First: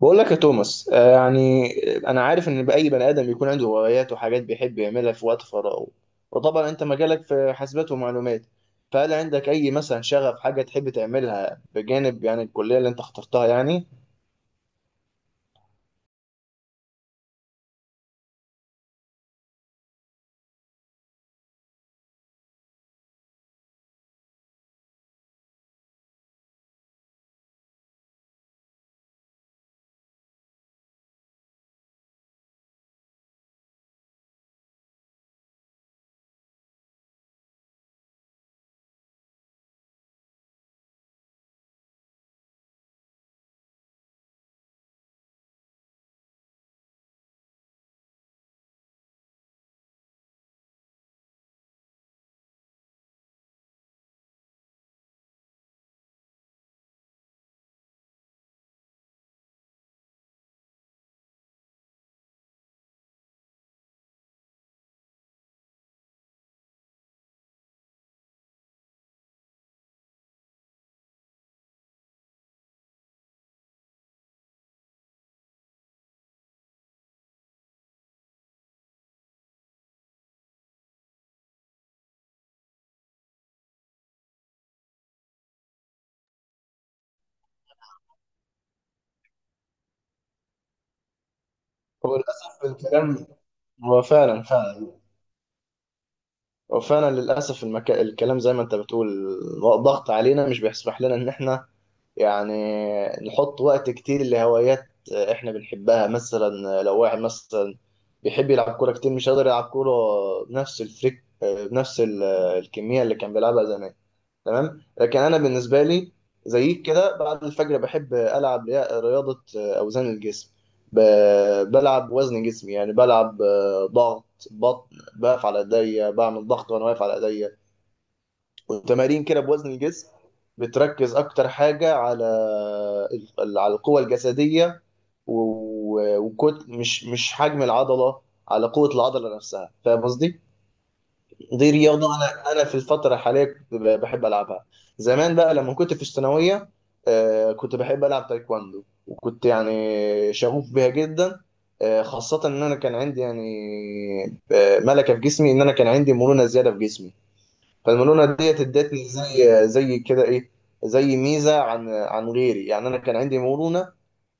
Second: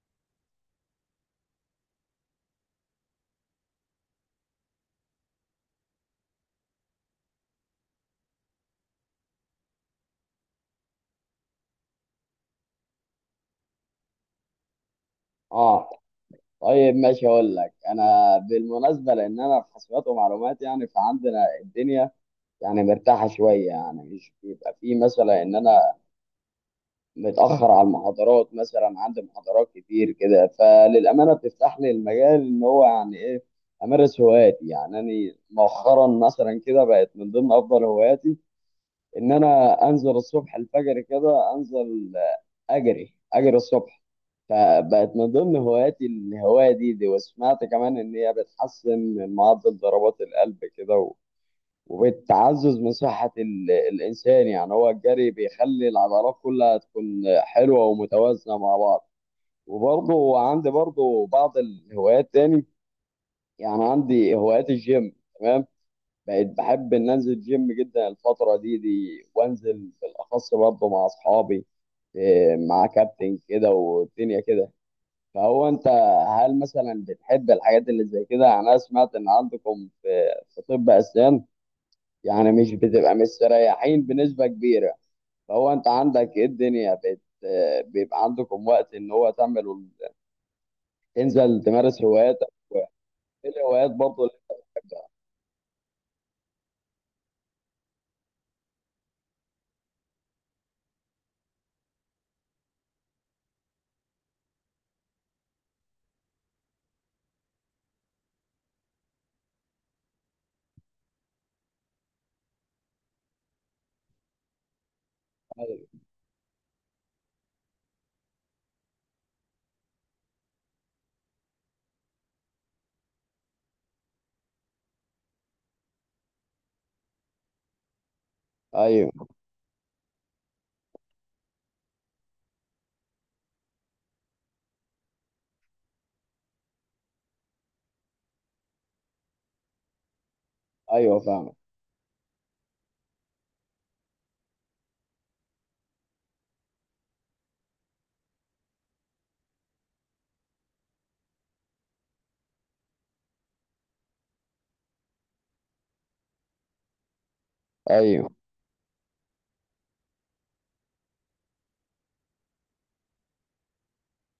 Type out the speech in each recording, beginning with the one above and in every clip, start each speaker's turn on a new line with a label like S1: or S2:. S1: بقول لك يا توماس، يعني انا عارف ان اي بني ادم بيكون عنده هوايات وحاجات بيحب يعملها في وقت فراغه. وطبعا انت مجالك في حاسبات ومعلومات. فهل عندك اي مثلا شغف، حاجه تحب تعملها بجانب يعني الكليه اللي انت اخترتها، يعني؟
S2: اه. طيب ماشي، اقول لك انا بالمناسبه، لان انا في حسابات ومعلومات، يعني فعندنا الدنيا يعني مرتاحه شويه، يعني مش بيبقى في مثلا ان انا متاخر على المحاضرات مثلا. عندي محاضرات كتير كده، فللامانه بتفتح لي المجال ان هو يعني ايه امارس هواياتي. يعني انا مؤخرا مثلا كده بقت من ضمن افضل هواياتي ان انا انزل الصبح الفجر كده، انزل اجري الصبح. فبقت من ضمن هواياتي الهوايه دي، وسمعت كمان ان هي بتحسن من معدل ضربات القلب كده، وبتعزز من صحه الانسان. يعني هو الجري بيخلي العضلات كلها تكون حلوه ومتوازنه مع بعض. وبرضه عندي بعض الهوايات تاني. يعني عندي هوايات الجيم. تمام. بقيت بحب ان انزل جيم جدا الفتره دي، وانزل بالاخص برضه مع اصحابي. إيه، مع كابتن كده والدنيا كده. فهو انت، هل مثلا بتحب الحاجات اللي زي كده؟ يعني انا سمعت ان عندكم في في طب اسنان يعني مش بتبقى مستريحين بنسبه كبيره. فهو انت عندك ايه الدنيا، بت آه، بيبقى عندكم وقت ان هو تعمل، تنزل تمارس
S1: هو
S2: هواياتك؟
S1: للاسف الكلام،
S2: ايه الهوايات
S1: هو
S2: برضه
S1: فعلا
S2: اللي
S1: فعلا،
S2: انت
S1: هو فعلا للاسف الكلام زي ما انت بتقول ضغط علينا، مش بيسمح لنا ان احنا يعني نحط وقت كتير لهوايات احنا بنحبها. مثلا لو واحد مثلا بيحب يلعب كورة كتير، مش قادر يلعب كورة بنفس الفريك، بنفس الكمية اللي كان بيلعبها زمان. تمام. لكن انا بالنسبة
S2: بتعملها؟
S1: لي زيك كده بعد الفجر بحب العب رياضة اوزان الجسم. بلعب وزن جسمي، يعني بلعب ضغط بطن، بقف على ايديا، بعمل ضغط وانا واقف على ايديا، وتمارين
S2: ايوه،
S1: كده بوزن الجسم. بتركز اكتر حاجه على على القوه الجسديه، وكت مش حجم العضله، على قوه العضله نفسها. فاهم قصدي؟
S2: ايوه فاهمك.
S1: دي رياضه انا في الفتره الحاليه كنت بحب العبها. زمان بقى لما كنت في الثانويه، كنت بحب العب تايكواندو وكنت يعني شغوف بيها جدا. خاصه ان انا كان عندي يعني ملكه في جسمي، ان انا كان عندي مرونه زياده في جسمي. فالمرونه
S2: ايوه،
S1: ديت ادتني زي كده ايه، زي ميزه عن غيري، يعني انا كان عندي مرونه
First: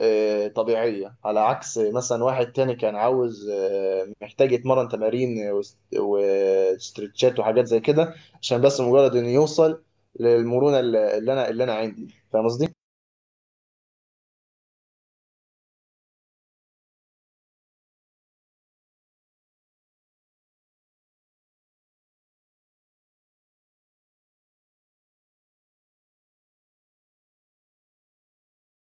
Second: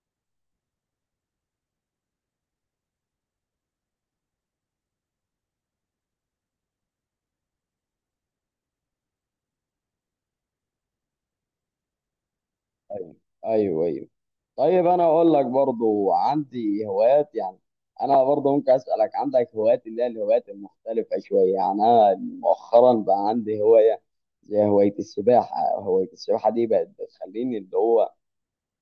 S1: طبيعيه، على عكس مثلا واحد تاني كان عاوز، محتاج يتمرن تمارين وستريتشات وحاجات زي كده، عشان بس مجرد انه يوصل للمرونه اللي انا عندي. فاهم قصدي؟
S2: ايوه، ايوه، ايوه. طيب انا اقول لك برضو عندي هوايات. يعني انا برضو ممكن اسالك عندك هوايات اللي هي الهوايات المختلفه شويه. يعني انا مؤخرا بقى عندي هوايه زي هوايه السباحه. هوايه السباحه دي بقت بتخليني اللي هو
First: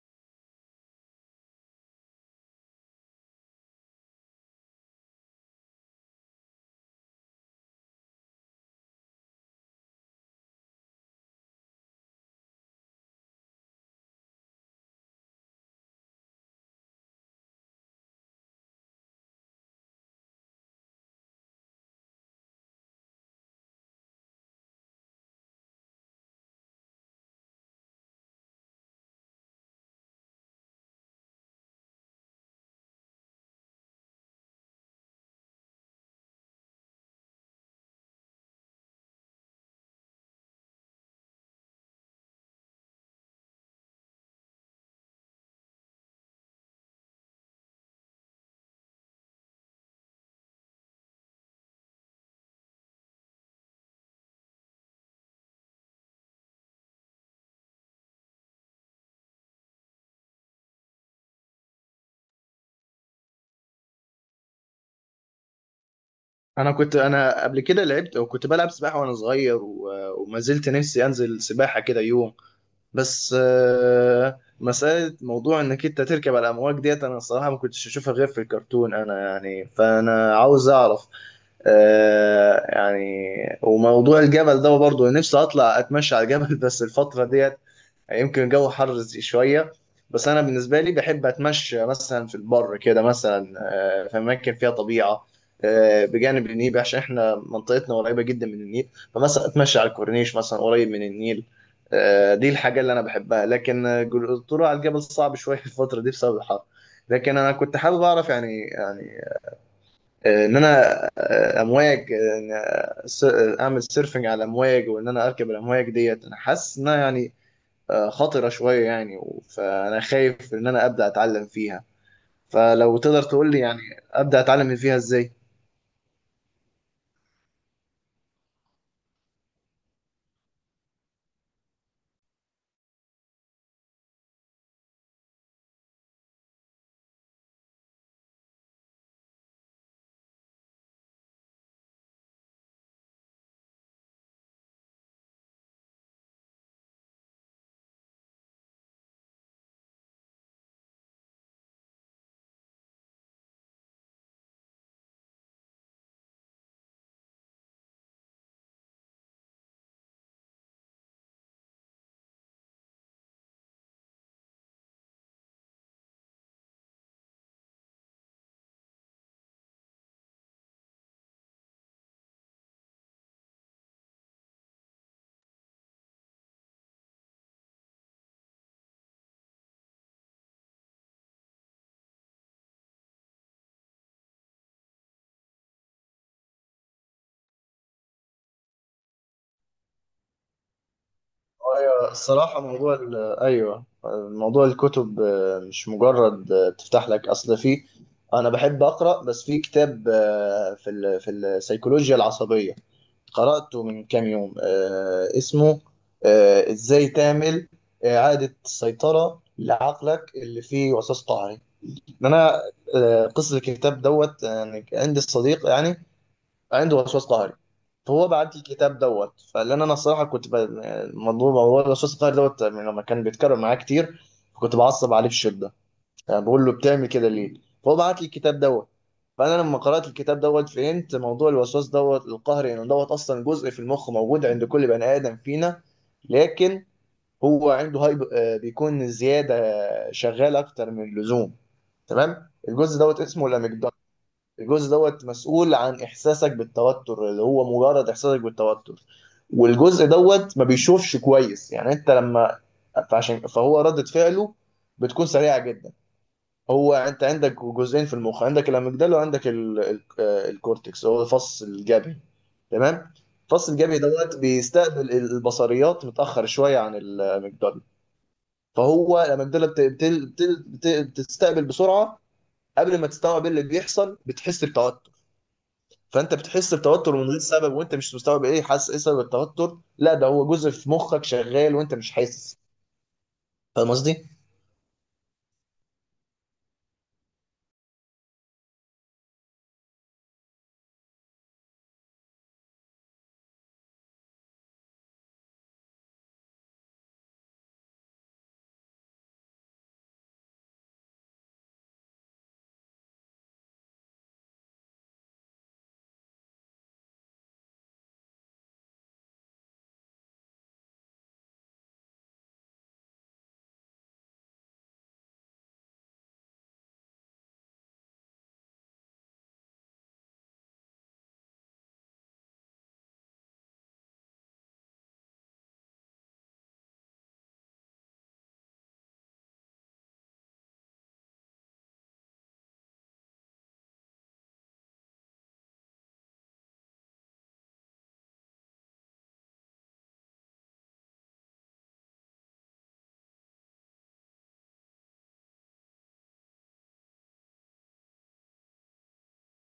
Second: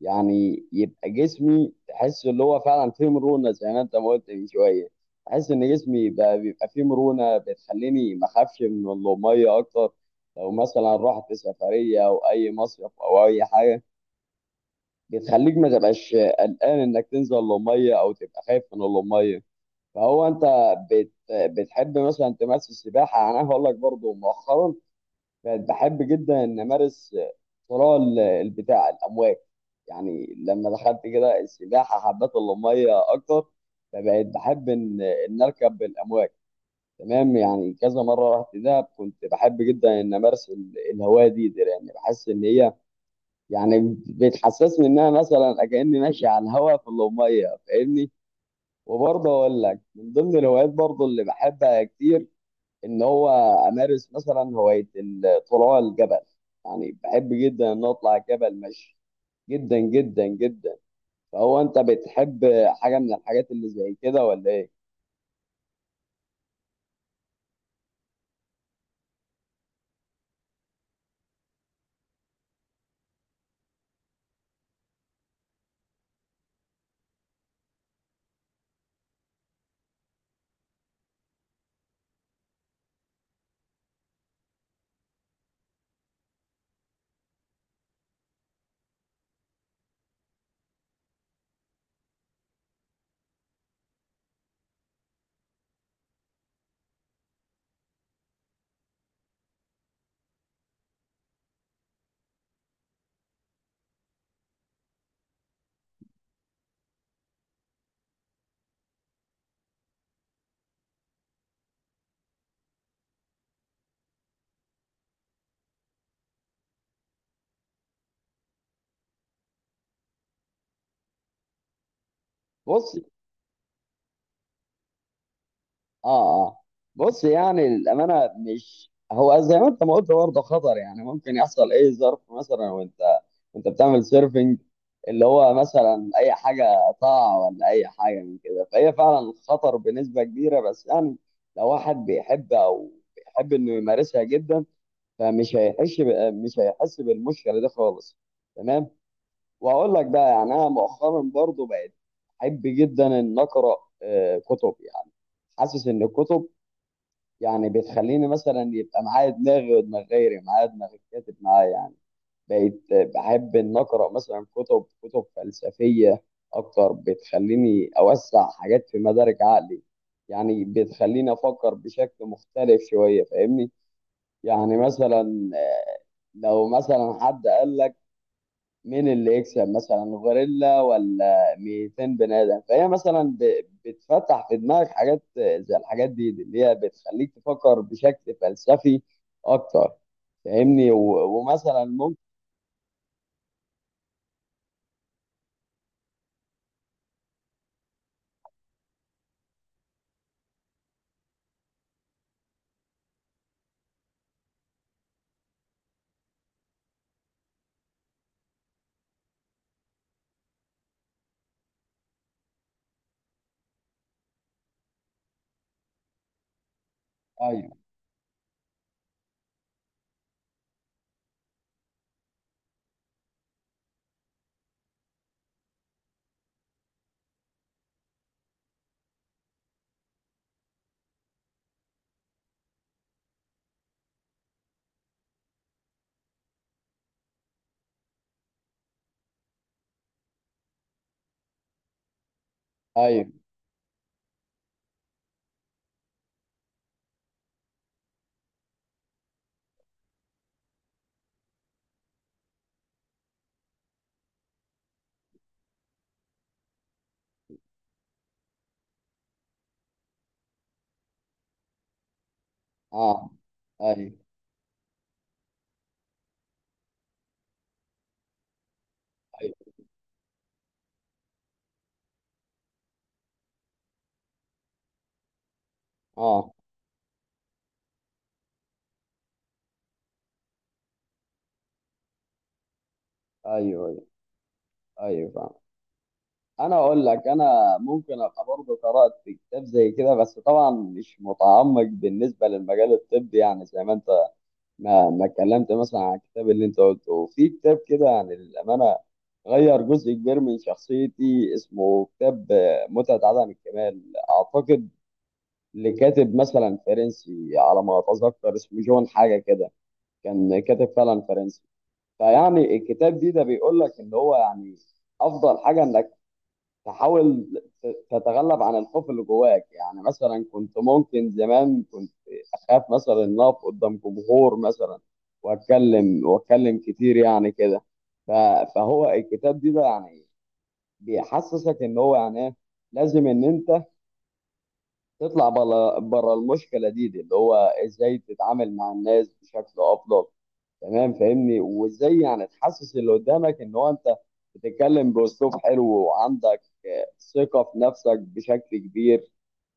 S2: يعني يبقى جسمي، تحس اللي هو فعلا فيه مرونه زي ما انت ما قلت من شويه. تحس ان جسمي بقى بيبقى فيه مرونه، بتخليني ما اخافش من الميه اكتر. لو مثلا رحت سفريه او اي مصيف او اي حاجه، بتخليك ما تبقاش قلقان انك تنزل للميه او تبقى خايف من الميه. فهو انت، بت بتحب مثلا تمارس السباحه؟ يعني انا هقول لك برضو مؤخرا بقت بحب جدا ان امارس صراع البتاع الامواج. يعني لما دخلت كده السباحه حبيت الميه اكتر، فبقيت بحب ان اركب الامواج. تمام. يعني كذا مره رحت دهب كنت بحب جدا ان امارس الهوايه دي، لان بحس ان هي يعني بتحسسني ان انا مثلا كاني ماشي على الهواء في الأمية فاهمني. وبرضه اقول لك من ضمن الهوايات برضه اللي بحبها كتير ان هو امارس مثلا هواية الطلوع الجبل. يعني بحب جدا ان اطلع الجبل مشي، جدا جدا جدا. فهو انت بتحب حاجة من الحاجات اللي زي كده ولا ايه؟
S1: انا كنت قبل كده لعبت وكنت بلعب سباحه وانا صغير، وما زلت نفسي انزل سباحه كده يوم. بس مسألة موضوع انك انت تركب على الامواج ديت، انا الصراحة ما كنتش اشوفها غير في الكرتون، انا يعني، فانا عاوز اعرف يعني. وموضوع الجبل ده برضه نفسي اطلع اتمشى على الجبل. بس الفترة ديت يمكن الجو حر شوية. بس أنا بالنسبة لي بحب أتمشى مثلا في البر كده، مثلا في أماكن فيها طبيعة، بجانب النيل، عشان إحنا منطقتنا قريبة جدا من النيل. فمثلا أتمشى على الكورنيش مثلا قريب من النيل. دي الحاجة اللي أنا بحبها. لكن الطلوع على الجبل صعب شوية الفترة دي بسبب الحر. لكن أنا كنت حابب أعرف، يعني إن أنا آه، أمواج آه، إن، آه، س- آه، أعمل سيرفنج على الأمواج، وإن أنا أركب الأمواج ديت. أنا حاسس إن أنا يعني خطرة شوية يعني. فأنا خايف إن أنا أبدأ أتعلم فيها.
S2: بص.
S1: فلو تقدر تقول لي، يعني أبدأ أتعلم فيها إزاي؟
S2: اه، اه. بص، يعني الامانه مش هو زي ما انت ما قلت برضه خطر. يعني ممكن يحصل اي ظرف مثلا وانت بتعمل سيرفنج، اللي هو مثلا اي حاجه تقع ولا اي حاجه من كده، فهي فعلا خطر بنسبه كبيره. بس يعني لو واحد بيحب، او بيحب انه يمارسها جدا، فمش هيحس مش هيحس بالمشكله دي خالص. تمام. واقول لك بقى، يعني انا مؤخرا برضه بقيت احب جدا ان اقرا كتب. يعني حاسس ان الكتب يعني بتخليني مثلا يبقى معايا دماغي ودماغ غيري، معايا دماغ الكاتب معايا. يعني بقيت بحب ان اقرا مثلا كتب فلسفيه اكتر، بتخليني اوسع حاجات في مدارك عقلي. يعني بتخليني افكر بشكل مختلف شويه فاهمني. يعني مثلا لو مثلا حد قال لك مين اللي يكسب مثلا غوريلا ولا 200 بني ادم، فهي مثلا بتفتح في دماغك حاجات زي الحاجات دي اللي هي بتخليك تفكر بشكل فلسفي اكتر فاهمني. ومثلا
S1: أيوة،
S2: ممكن.
S1: الصراحة أيوه، موضوع الكتب مش مجرد تفتح لك أصل في، أنا بحب أقرأ. بس في كتاب في في السيكولوجيا العصبية قرأته من كام يوم، اسمه إزاي تعمل إعادة سيطرة لعقلك اللي فيه وسواس قهري. ان انا آه، قصه الكتاب دوت، يعني عندي صديق يعني عنده وسواس قهري.
S2: ايوه،
S1: فهو بعت لي الكتاب دوت، فلان انا الصراحه كنت مضروب. هو الوسواس القهري دوت يعني لما كان بيتكرر معايا كتير كنت بعصب عليه بشده، يعني بقول له: بتعمل كده ليه؟ فهو بعت لي الكتاب دوت. فانا لما قرات الكتاب دوت فهمت موضوع الوسواس دوت القهري، انه دوت اصلا جزء في المخ موجود عند كل بني ادم فينا. لكن هو عنده هايب، بيكون زياده، شغال اكتر من اللزوم. تمام. الجزء دوت
S2: ايوه.
S1: اسمه الاميجدالا. الجزء دوت مسؤول عن احساسك بالتوتر، اللي هو مجرد احساسك بالتوتر. والجزء دوت ما بيشوفش كويس، يعني انت لما، فعشان فهو ردة فعله بتكون سريعة جدا. هو انت عندك جزئين في المخ، عندك الاميجدالا وعندك ال... ال... آه، الكورتكس، هو الفص الجبهي. تمام.
S2: اه،
S1: الفص الجبهي
S2: ايوه،
S1: دوت بيستقبل البصريات متأخر شوية عن الاميجدالا. فهو الاميجدالا
S2: ايوه.
S1: بتستقبل بسرعة، قبل ما تستوعب ايه اللي بيحصل بتحس بتوتر. فانت
S2: اه،
S1: بتحس بتوتر من غير سبب وانت مش مستوعب، ايه حاسس، ايه سبب التوتر؟ لا، ده هو جزء في مخك شغال وانت مش حاسس.
S2: ايوه،
S1: فاهم
S2: ايوه،
S1: قصدي؟
S2: ايوه فاهم. انا اقول لك انا ممكن ابقى برضه قرات كتاب زي كده، بس طبعا مش متعمق بالنسبه للمجال الطبي. يعني زي ما انت ما اتكلمت مثلا عن الكتاب اللي انت قلته. وفي كتاب كده عن الامانه غير جزء كبير من شخصيتي، اسمه كتاب متعه عدم الكمال، اعتقد، لكاتب مثلا فرنسي على ما اتذكر اسمه جون حاجه كده. كان كاتب فعلا فرنسي. فيعني الكتاب دي ده بيقول لك ان هو يعني افضل حاجه انك تحاول تتغلب عن الخوف اللي جواك. يعني مثلا كنت، ممكن زمان كنت اخاف مثلا ان اقف قدام جمهور مثلا واتكلم واتكلم كتير يعني كده. ف- فهو الكتاب دي بقى، يعني بيحسسك ان هو يعني ايه لازم ان انت تطلع بره المشكله دي، اللي هو ازاي تتعامل مع الناس بشكل افضل. تمام فاهمني. وازاي يعني تحسس اللي قدامك ان هو انت بتتكلم باسلوب حلو وعندك ثقة في نفسك بشكل كبير.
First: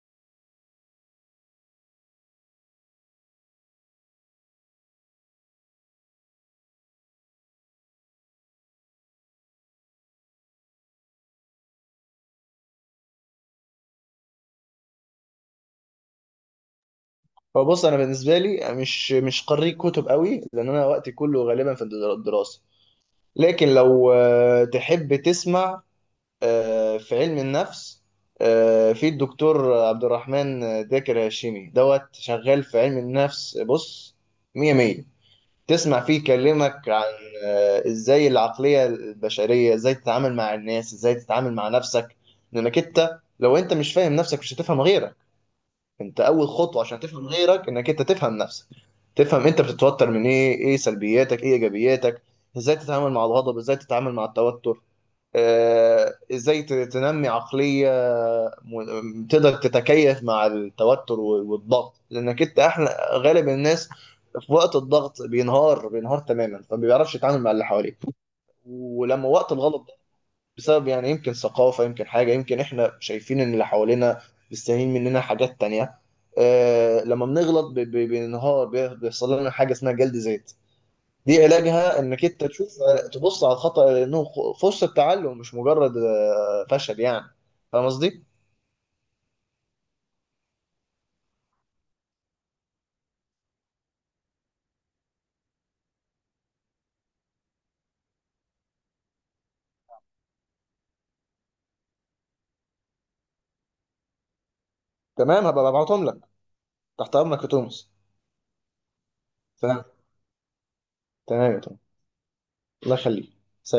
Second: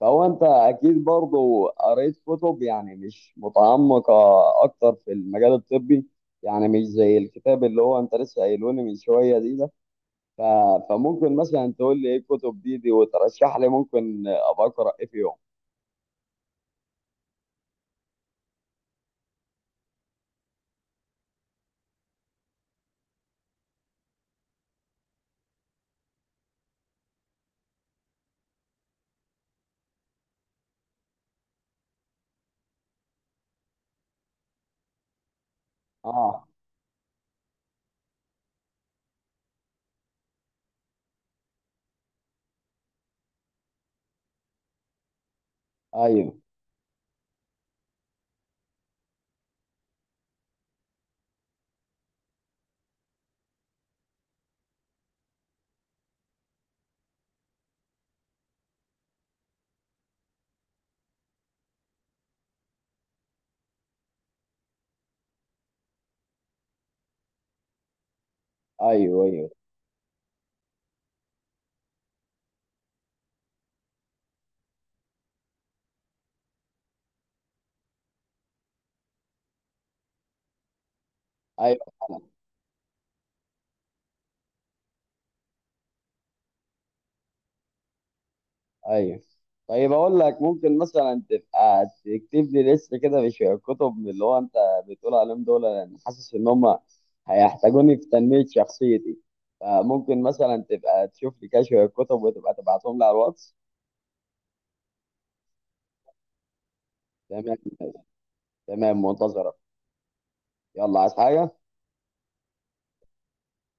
S2: فهو انت اكيد برضو قريت كتب يعني مش متعمقة اكتر في المجال الطبي، يعني مش زي الكتاب اللي هو انت لسه قايلوني من شوية دي ده. ف... فممكن مثلا تقول لي ايه الكتب دي، وترشح لي ممكن ابقى اقرا ايه فيهم.
S1: فبص، انا بالنسبه لي مش قارئ كتب قوي، لان انا وقتي كله غالبا في الدراسه. لكن لو تحب تسمع في علم النفس، في الدكتور عبد الرحمن، داكر هاشمي دوت شغال في علم النفس. بص، مية مية. تسمع فيه
S2: اه،
S1: يكلمك عن ازاي العقلية البشرية، ازاي تتعامل مع الناس، ازاي تتعامل مع نفسك. لانك انت لو انت مش فاهم نفسك مش هتفهم غيرك. انت
S2: ايوه،
S1: اول خطوة عشان تفهم غيرك انك انت تفهم نفسك. تفهم انت بتتوتر من ايه، ايه سلبياتك، ايه ايجابياتك، ازاي تتعامل مع الغضب، ازاي تتعامل مع التوتر. ازاي تنمي عقلية تقدر تتكيف مع التوتر والضغط، لانك انت احلى غالب الناس في وقت الضغط بينهار بينهار تماما، فما بيعرفش يتعامل مع اللي حواليه.
S2: ايوه،
S1: ولما
S2: ايوه،
S1: وقت الغلط ده بسبب، يعني يمكن ثقافة، يمكن حاجة، يمكن احنا شايفين ان اللي حوالينا مستاهلين مننا حاجات تانية. لما بنغلط بننهار، بيحصل لنا حاجة اسمها جلد ذات. دي علاجها
S2: ايوه،
S1: انك انت تشوف، تبص على الخطأ انه فرصة تعلم، مش مجرد فشل يعني. فاهم قصدي؟
S2: ايوه. طيب اقول لك، ممكن مثلا تبقى تكتب لي لسه كده، مش كتب من اللي هو انت بتقول عليهم دول، لان حاسس ان هم هيحتاجوني في تنمية شخصيتي. فممكن مثلا تبقى تشوف لي كده شوية كتب وتبقى تبعتهم لي على الواتس.
S1: تمام، هبقى ببعتهم لك. تحت امرك
S2: تمام.
S1: يا توماس.
S2: تمام منتظرك.
S1: تمام.
S2: يلا، عايز
S1: تمام
S2: حاجة؟
S1: يا توماس، الله يخليك. سلام.